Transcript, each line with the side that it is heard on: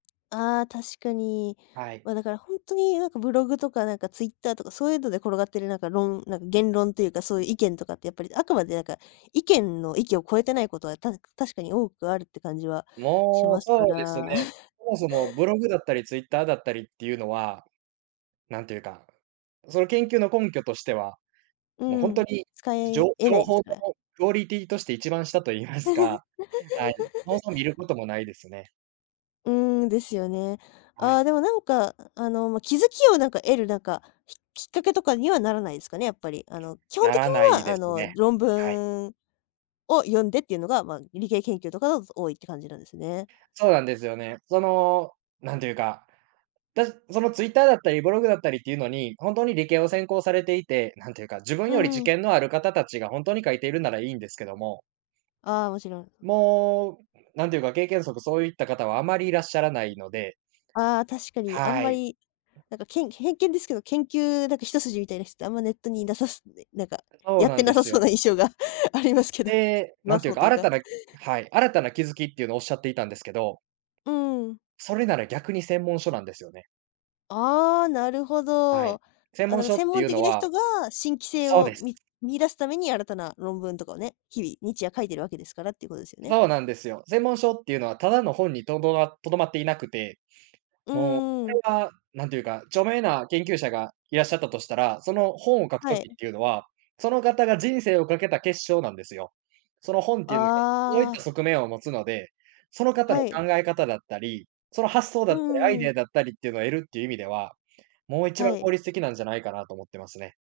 left: ああ、確かに。
right: はい。
left: ま、だからほんとになんかブログとかなんかツイッターとか、そういうので転がってなんかろんなんか言論っていうか、そういう意見とかってやっぱり、あくまでなんか、意見の域を超えてないことはた確かに多くあるって感じはし
right: も
left: ま
right: う
left: すか
right: そうですね。
left: ら。
right: そもそもブログだったり、ツイッターだったりっていうのは、なんていうか、その研究の根拠としては、
left: う
right: もうほ
left: ー
right: んと
left: ん、
right: に
left: 使
right: じ
left: え
right: ょ
left: えな
right: 情
left: いで
right: 報
left: す
right: の
left: から。
right: クオリティとして一番下と言いますか、はい、そも そも見ることもないですね。
left: うーん、ですよね。
right: は
left: あ
right: い。
left: あ、でもなんか、あの、ま、気づきをなんか得るなんか、ききっかけとかにはならないですかね、やっぱり。あの、基本
right: な
left: 的に
right: らない
left: は
right: で
left: あ
right: す
left: の、
right: ね、
left: 論
right: はい。
left: 文を読んでっていうのが、ま、理系研究とかが多いっていう感じなんですね。
right: そうなんですよね。その、なんていうか、だそのツイッターだったりブログだったりっていうのに、ほんとに理系を専攻されていて、何ていうか、自分
left: う
right: より
left: ー
right: 知
left: ん。
right: 見のある方たちがほんとに書いているならいいんですけども
left: ああ、もちろん。
right: もう、なんていうか、経験則、そういった方はあまりいらっしゃらないので
left: ああ、確かにあん
right: は
left: ま
right: い。
left: り、なんかけん、偏見ですけど、研究なんか一筋みたいな人ってあんまネットにいなさそなんか
right: そう
left: やっ
right: な
left: て
right: ん
left: な
right: で
left: さ
right: す
left: そう
right: よ。
left: な印象がありますけど。
right: で、
left: いな
right: 何てい
left: そ
right: う
left: う
right: か、
left: という
right: 新
left: か。
right: たなはい、新たな気づきっていうのをおっしゃっていたんですけど
left: うーん。
right: それなら逆に専門書なんですよね。
left: ああ、なるほ
right: は
left: ど。
right: い。専
left: あ、だ
right: 門
left: か
right: 書
left: 専
right: って
left: 門
right: いう
left: 的
right: の
left: な
right: は
left: 人が、新規性
right: そう
left: を
right: です。
left: み見出すために、新たな論文とかをね、日々、日夜書いているわけですからっていうことですよね？
right: そうなんですよ。専門書っていうのは、ただの本にとど留まっていなくて、
left: う
right: もうこ
left: ー
right: れ
left: ん。
right: は、何ていうか、著名な研究者がいらっしゃったとしたら、その本を書く
left: はい。
right: 時っていうのは、その方が人生を賭けた結晶なんですよ。その本っていうのが、そういっ
left: あ
right: た
left: あ。
right: 側面を持つので、その方の
left: はい。
right: 考え方だったり、その発想
left: う
right: だっ
left: ん
right: たり、ア
left: う
right: イ
left: んう
right: ディ
left: ん。
right: アだったりっていうのを得るっていう意味では、もう一
left: は
right: 番効
left: い。
right: 率的なんじゃないかなと思ってますね。